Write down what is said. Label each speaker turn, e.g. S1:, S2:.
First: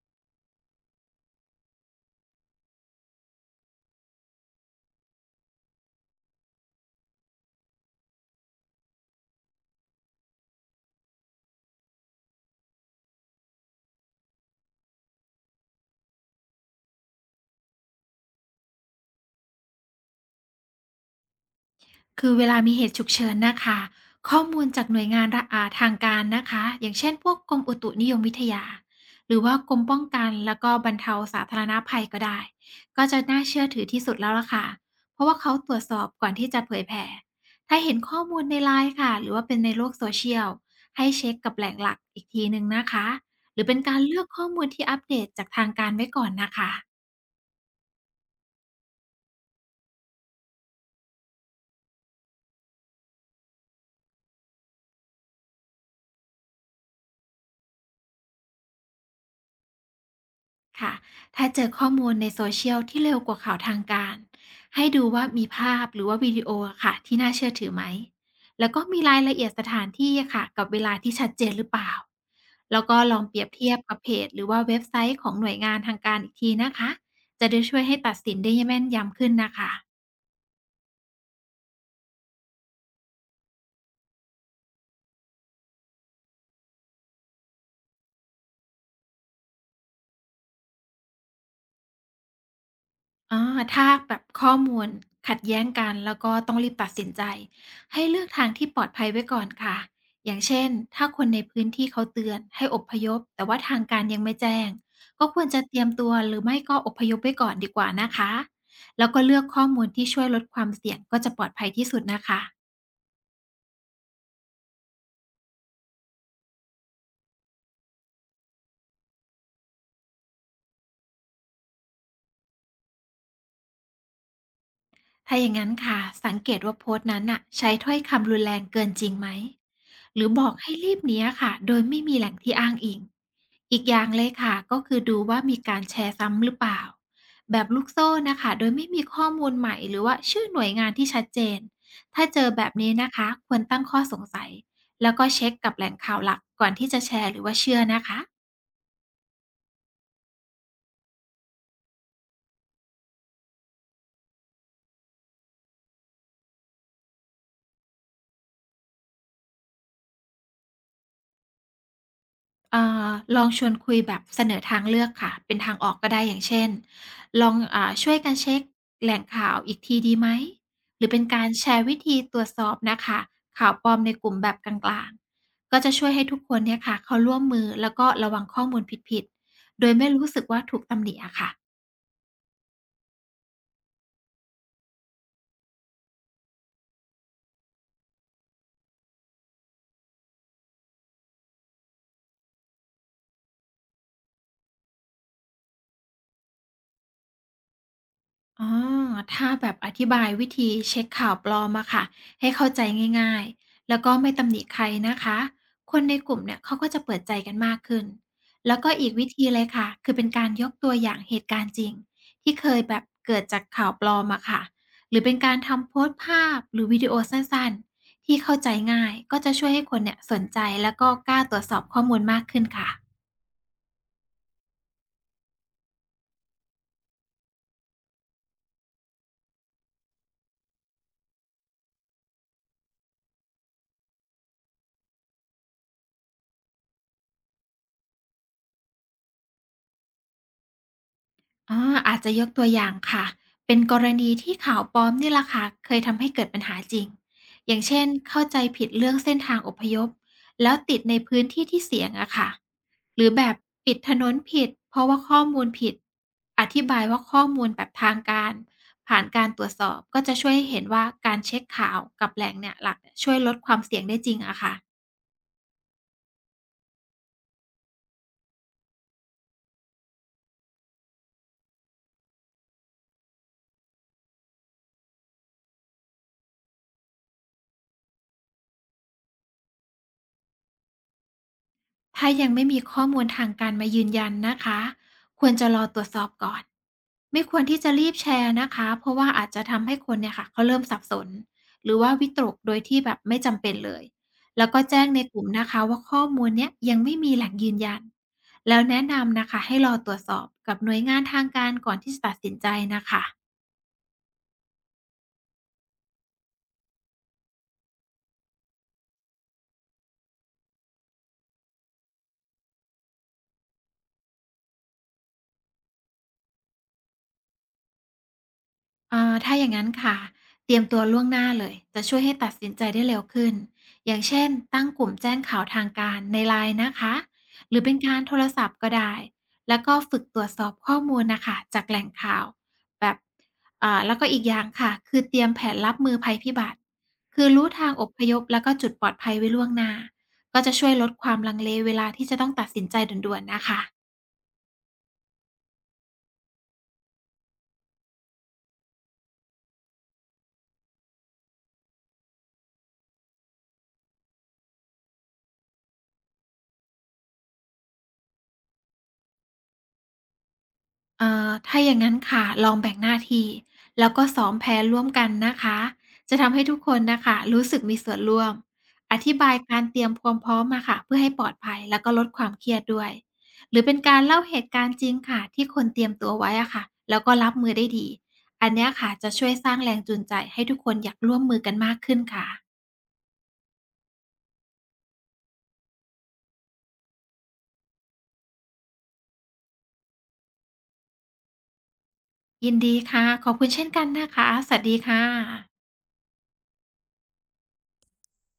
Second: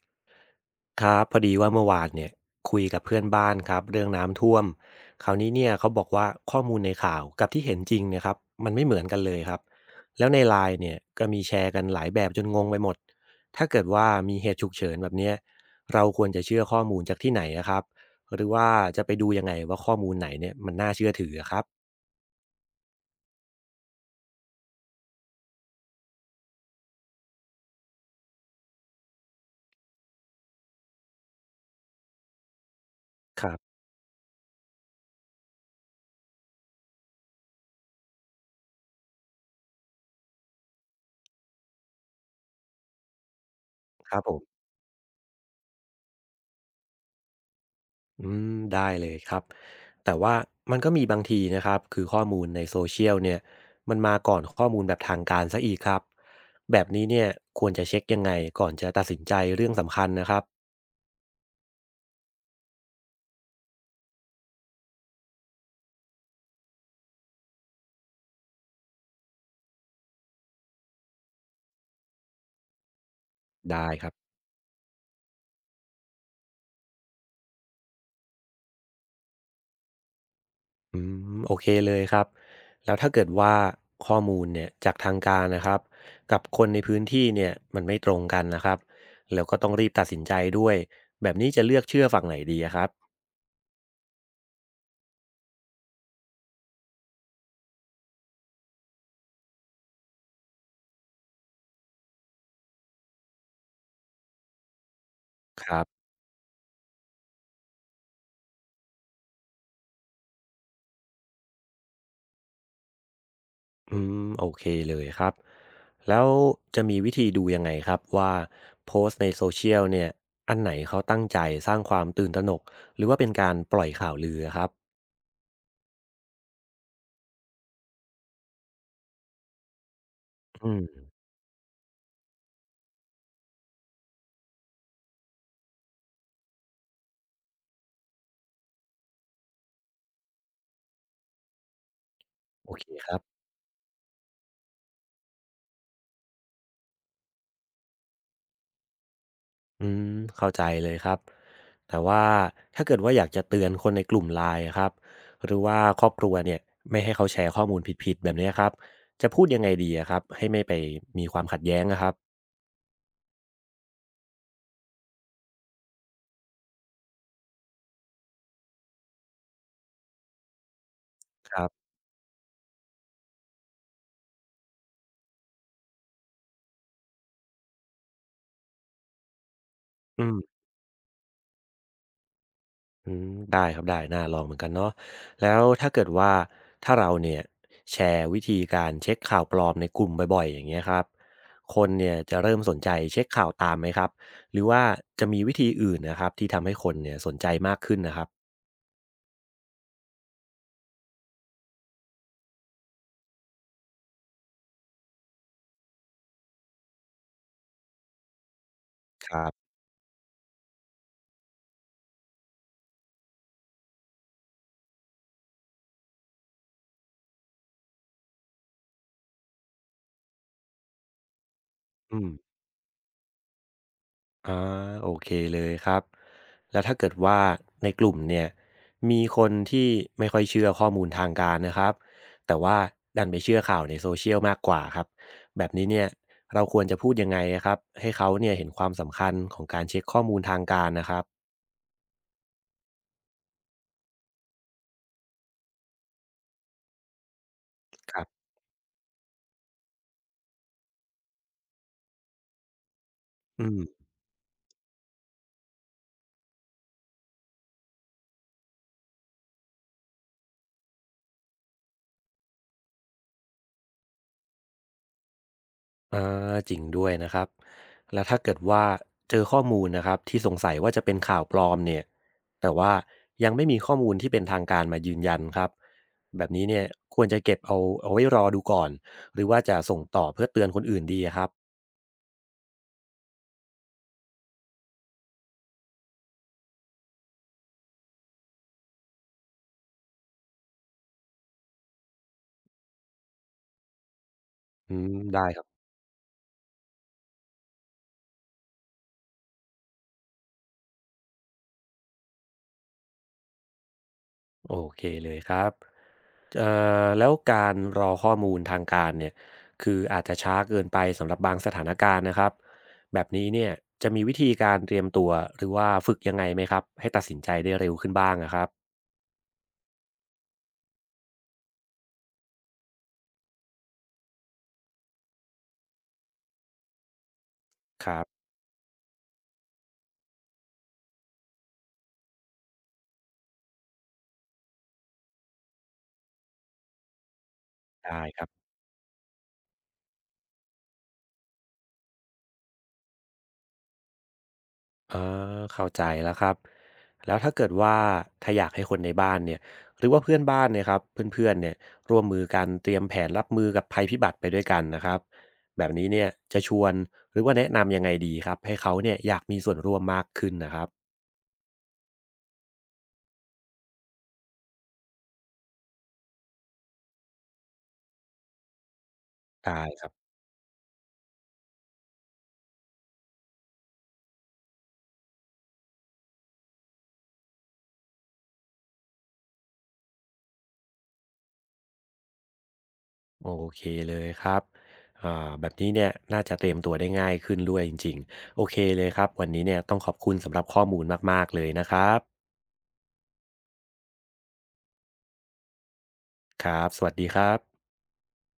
S1: ครับพอดีว่าเมื่อวานเนี่ยคุยกับเพื่อนบ้านครับเรื่องน้ำท่วมคราวนี้เนี่ยเขาบอกว่าข้อมูลในข่าวกับที่เห็นจริงเนะครับมันไม่เหมือนกันเลยครับแล้วในไลน์เนี่ยก็มีแชร์กันหลายแบบจนงงไปหมดถ้าเกิดว่ามีเหตุฉุกเฉินแบบเนี้ยเราควรจะเชื่อข้อมูลจากที่ไหนอะครับหรือว่าจะไปดูยังไงว่าข้อมูลไหนเนี่ยมันน่าเชื่อถืออะครับ
S2: คือเวลามีเหตุฉุกเฉินนะคะข้อมูลจากหน่วยงานระอาาทางการนะคะอย่างเช่นพวกกรมอุตุนิยมวิทยาหรือว่ากรมป้องกันแล้วก็บรรเทาสาธารณภัยก็ได้ก็จะน่า
S1: ครั
S2: เชื่อ
S1: บ
S2: ถือที่สุดแล้วล่ะค่ะเพราะว่าเขาตรวจสอบก่อนที่จะเผยแผ่ถ้าเห็นข้อมูลในไลน์ค่ะหรือว่าเป็นในโลก Social ให้เช็กกับแหล่งหลักอีกทีหนึ่งนะคะหรือเป็นการ
S1: ค
S2: เลื
S1: รับ
S2: อก
S1: ผม
S2: ข้อมูลที่อัปเดตจากทางการไว้ก่อนนะคะ
S1: อืมได้เลยครับแต่ว่ามันก็มีบางทีนะครับคือข้อมูลในโซเชียลเนี่ยมันมาก่อนข้อมูลแบบทางการซะอีกครับแบบนี้เนี่ยควรจะเช็คยังไงก่อนจะตัดสินใจเรื่องสำคัญนะครับ
S2: ค่ะถ้าเจอข้อมูลในโซเชียลที่เร็วกว่าข่าวทางการให้ดูว่ามีภาพหรือว่าวิดีโออะค่ะที่น่าเชื่อถือไหมแล้วก็มีรายละเอียดสถานที่อะค่ะกับเวลาที่ชัดเจนหรือเปล่าแล้วก็ลองเปรียบเทียบ
S1: ได้
S2: กับ
S1: ครั
S2: เพ
S1: บ
S2: จหรือว่าเว็บไซต์ของหน่วยงานทางการอีกทีนะคะจะได้ช่วยให้ตัดสินได้แม่นยำขึ้นนะคะ
S1: อืมโอเคเลยครับแล้วถ้าเกิดว่าข้อมูลเนี่ยจากทางการนะครับกับคนในพื้นที่เนี่ยมันไม่ตรงกันนะครับแล้วก็ต้องรีบตัดสินใจด้วยแบบนี้จะเลือกเชื่อฝั่งไหนดีอะครับ
S2: อาถ้าแบบข้อมูลขัดแย้งกันแล้วก็ต้องรีบตัดสินใจให้เลือกทางที่ปลอดภัยไว้ก่อนค่ะ อย่างเช่นถ้าคนในพื้นที่เขาเตือนให้อพยพแต่ว่าทางการยังไม่แจ้งก็ควรจะ
S1: ค
S2: เต
S1: รั
S2: รียม
S1: บ
S2: ตัวหรือไม่ก็อพยพไว้ก่อนดีกว่านะคะแล้วก็เลือกข้อมูลที่ช่วยลดความเสี่ยงก็จะปลอดภัยที่สุดนะคะ
S1: อืมโอเคเลยครับแล้วจะมีวิธีดูยังไงครับว่าโพสต์ในโซเชียลเนี่ยอันไหนเขาตั้งใจสร้างความตื่นตระหนกหรือว่าเป็นการปล่อยข่าวลือครับ
S2: ถ้าอย่างนั้นค่ะสังเกตว่าโพสต์นั้นน่ะใช้ถ้อยคำรุนแรงเกินจริงไหมหรือบอก
S1: อื
S2: ให้รีบ
S1: ม
S2: หนี้ะค่ะโดยไม่มีแหล่งที่อ้างอิงอีกอย่างเลยค่ะก็คือดูว่ามีการแชร์ซ้ำหรือเปล่าแบบลูกโซ่นะคะโดยไม่มีข้อมูลใหม่หรือว่าชื่อหน่วยงานที่ชัดเจนถ้าเจอแบ
S1: โอ
S2: บ
S1: เค
S2: นี้
S1: ค
S2: นะ
S1: รับ
S2: คะควรตั้งข้อสงสัยแล้วก็เช็คกับแหล่งข่าวหลักก่อนที่จะแชร์หรือว่าเชื่อนะคะ
S1: อืมเข้าใจเลยครับแต่ว่าถ้าเกิดว่าอยากจะเตือนคนในกลุ่มไลน์ครับหรือว่าครอบครัวเนี่ยไม่ให้เขาแชร์ข้อมูลผิดๆแบบเนี้ยครับจะพูดยังไงดีอะครับให้ไม่ไปมีความขัดแย้งนะครับ
S2: อ่าลองชวนคุยแบบเสนอทางเลือกค่ะเป็นทางออกก็ได้อย่างเช่นลองช่วยกันเช็คแหล่งข่าวอีกทีดีไหมหรือเป็นการ
S1: ครั
S2: แช
S1: บ
S2: ร์วิธีตรวจสอบนะคะข่าวปลอมในกลุ่มแบบกลางๆก็จะช่วยให้ทุกคนเนี่ยค่ะเขาร่วมมือแล้วก็ระวังข้อมูลผิดๆโดยไม่
S1: อื
S2: รู้
S1: ม
S2: สึกว่าถูกตำหนิอะค่ะ
S1: อืมได้ครับได้น่าลองเหมือนกันเนาะแล้วถ้าเกิดว่าถ้าเราเนี่ยแชร์วิธีการเช็คข่าวปลอมในกลุ่มบ่อยๆอย่างเงี้ยครับคนเนี่ยจะเริ่มสนใจเช็คข่าวตามไหมครับหรือว่าจะมีวิธีอื่นนะครับที่ทำให้คนเนี่ยสนใจมากขึ้นนะครับ
S2: อ๋อถ้าแบบอธิบายวิธีเช็คข่าวปลอมอะค่ะให้เข้าใจง่ายๆแล้วก็ไม่ตำหนิใครนะคะคนในกลุ่มเนี่ยเขาก็จะเปิดใจกันมากขึ้นแล้วก็อีกวิ
S1: ค
S2: ธี
S1: รั
S2: เลย
S1: บ
S2: ค่ะคือเป็นการยกตัวอย่างเหตุการณ์จริงที่เคยแบบเกิดจากข่าวปลอมอะค่ะหรือเป็นการทำโพสต์ภาพหรือวิดีโอสั้นๆที่เข้าใจง่ายก็จะช่วยให้คนเนี่ยสนใจแล้วก็กล้าตรวจสอบข้อมู
S1: อื
S2: ล
S1: ม
S2: มากขึ้นค่ะ
S1: อาโอเคเลยครับแล้วถ้าเกิดว่าในกลุ่มเนี่ยมีคนที่ไม่ค่อยเชื่อข้อมูลทางการนะครับแต่ว่าดันไปเชื่อข่าวในโซเชียลมากกว่าครับแบบนี้เนี่ยเราควรจะพูดยังไงอะครับให้เขาเนี่ยเห็นความสำคัญของการเช็คข้อมูลทางการนะครับ
S2: อาอาจจะยกตัวอย่างค่ะ เป็นกรณีที่ข่าวปลอมนี่แหละค่ะเคยทำให้เกิดปัญหาจริงอย่างเช่น
S1: ครับ
S2: เข้าใจผิดเรื่องเส้นทางอพยพแล้วติดในพื้นที่ที่เสี่ยงอะค่ะหรือแบบ
S1: อืม
S2: ปิดถนนผิดเพราะว่าข้อมูลผิดอธิบายว่าข้อมูลแบบทางการผ่านการตรวจสอบก็จะช่วยให้เห็นว่าการเช็กข่าวกับแหล่งเนี่ยหลักเนี่ยช่วยลดความเสี่ยงได้จริงอะค่ะ
S1: อาจริงด้วยนะครับแล้วถ้าเกิดว่าเจอข้อมูลนะครับที่สงสัยว่าจะเป็นข่าวปลอมเนี่ยแต่ว่ายังไม่มีข้อมูลที่เป็นทางการมายืนยันครับแบบนี้เนี่ยควรจะเก็บเอาไว้รอดูก่อนหรือว่าจะส่งต่อเพื่อเตือนคนอื่นดีอะครับ
S2: ถ้ายังไม่มีข้อมูลทางการมายืนยันนะคะควรจะรอตรวจสอบก่อนไม่ควรที่จะรีบแชร์นะคะเพราะว่าอาจจะทำให้คนเนี่ยค่ะเขาเริ่มสับสนหรือว่าวิตกโดยที่แบบไม่จำเป็นเลยแล้วก็
S1: อื
S2: แจ้ง
S1: ม
S2: ในกลุ่
S1: ได้
S2: ม
S1: ครับ
S2: นะคะว่าข้อมูลเนี้ยยังไม่มีแหล่งยืนยันแล้วแนะนำนะคะให้รอตรวจสอบกับหน่วยงานทางการก่อนที่จะตัดสินใจนะคะ
S1: โอเคเลยครับ เอ่แล้วการรอข้อมูลทางการเนี่ยคืออาจจะช้าเกินไปสำหรับบางสถานการณ์นะครับแบบนี้เนี่ยจะมีวิธีการเตรียมตัวหรือว่าฝึกยังไงไหมครับให้ตัดสินใจได้เร็วขึ้นบ้างนะครับ
S2: อ่าถ้าอย่างงั้นค่ะเตรียมตัวล่วงหน้าเลยจะช่วยให้ตัดสินใจได้เร็วขึ้นอย่างเช่นตั้งกลุ่มแจ้งข่าวทางการในไลน์นะคะหรือเป็น
S1: ค
S2: กา
S1: รั
S2: รโท
S1: บ
S2: รศัพท์ก็ได้แล้วก็ฝึกตรวจสอบข้อมูลนะคะจากแหล่งข่าวแบบแล้วก็อีกอย่างค่ะคือเตรียมแผนรับมือภัยพิบัติคือรู้ทางอพ
S1: ได้
S2: ย
S1: ค
S2: พ
S1: รับ
S2: แล้วก็จุดปลอดภัยไว้ล่วงหน้าก็จะช่วยลดความลังเลเวลาที่จะต้องตัดสินใจด่วนๆนะคะ
S1: เอาเข้าใจแล้วครับแล้วถ้าเกิดว่าถ้าอยากให้คนในบ้านเนี่ยหรือว่าเพื่อนบ้านเนี่ยครับเพื่อนๆเนี่ยร่วมมือกันเตรียมแผนรับมือกับภัยพิบัติไปด้วยกันนะครับแบบนี้เนี่ยจะชวนหรือว่าแนะนำยังไงดีครับให้เขาเนี่ยอยากมีส่วนร่วมมากขึ้นนะครับ
S2: ถ้าอย่างนั้นค่ะลองแบ่งหน้าที่แล้วก็ซ้อมแผนร่วมกันนะคะจะทำให้ทุกคนนะคะรู้สึกมีส่วนร่วมอธิบาย
S1: ได้
S2: การเต
S1: ค
S2: รี
S1: รั
S2: ย
S1: บ
S2: มความพร้อมมาค่ะเพื่อให้ปลอดภัยแล้วก็ลดความเครียดด้วยหรือเป็นการเล่าเหตุการณ์จริงค่ะที่คนเตรียมตัวไว้อะค่ะแล้วก็รับมือได้ดีอันเนี้ยค่ะจะช่วยสร้างแรงจูงใจให้ทุกคนอยากร่วมมือกันมากขึ้นค่ะ
S1: โอเคเลยครับอ่าแบบนี้เนี่ยน่าจะเตรียมตัวได้ง่ายขึ้นด้วยจริงๆโอเคเลยครับวันนี้เนี่ยต้องขอบคุณสำหรับข้อมูลมากๆเลยนะครับ
S2: ยินดีค่ะขอบคุณเช่นกันนะคะสวัสดีค่ะ
S1: ครับสวัสดีครับ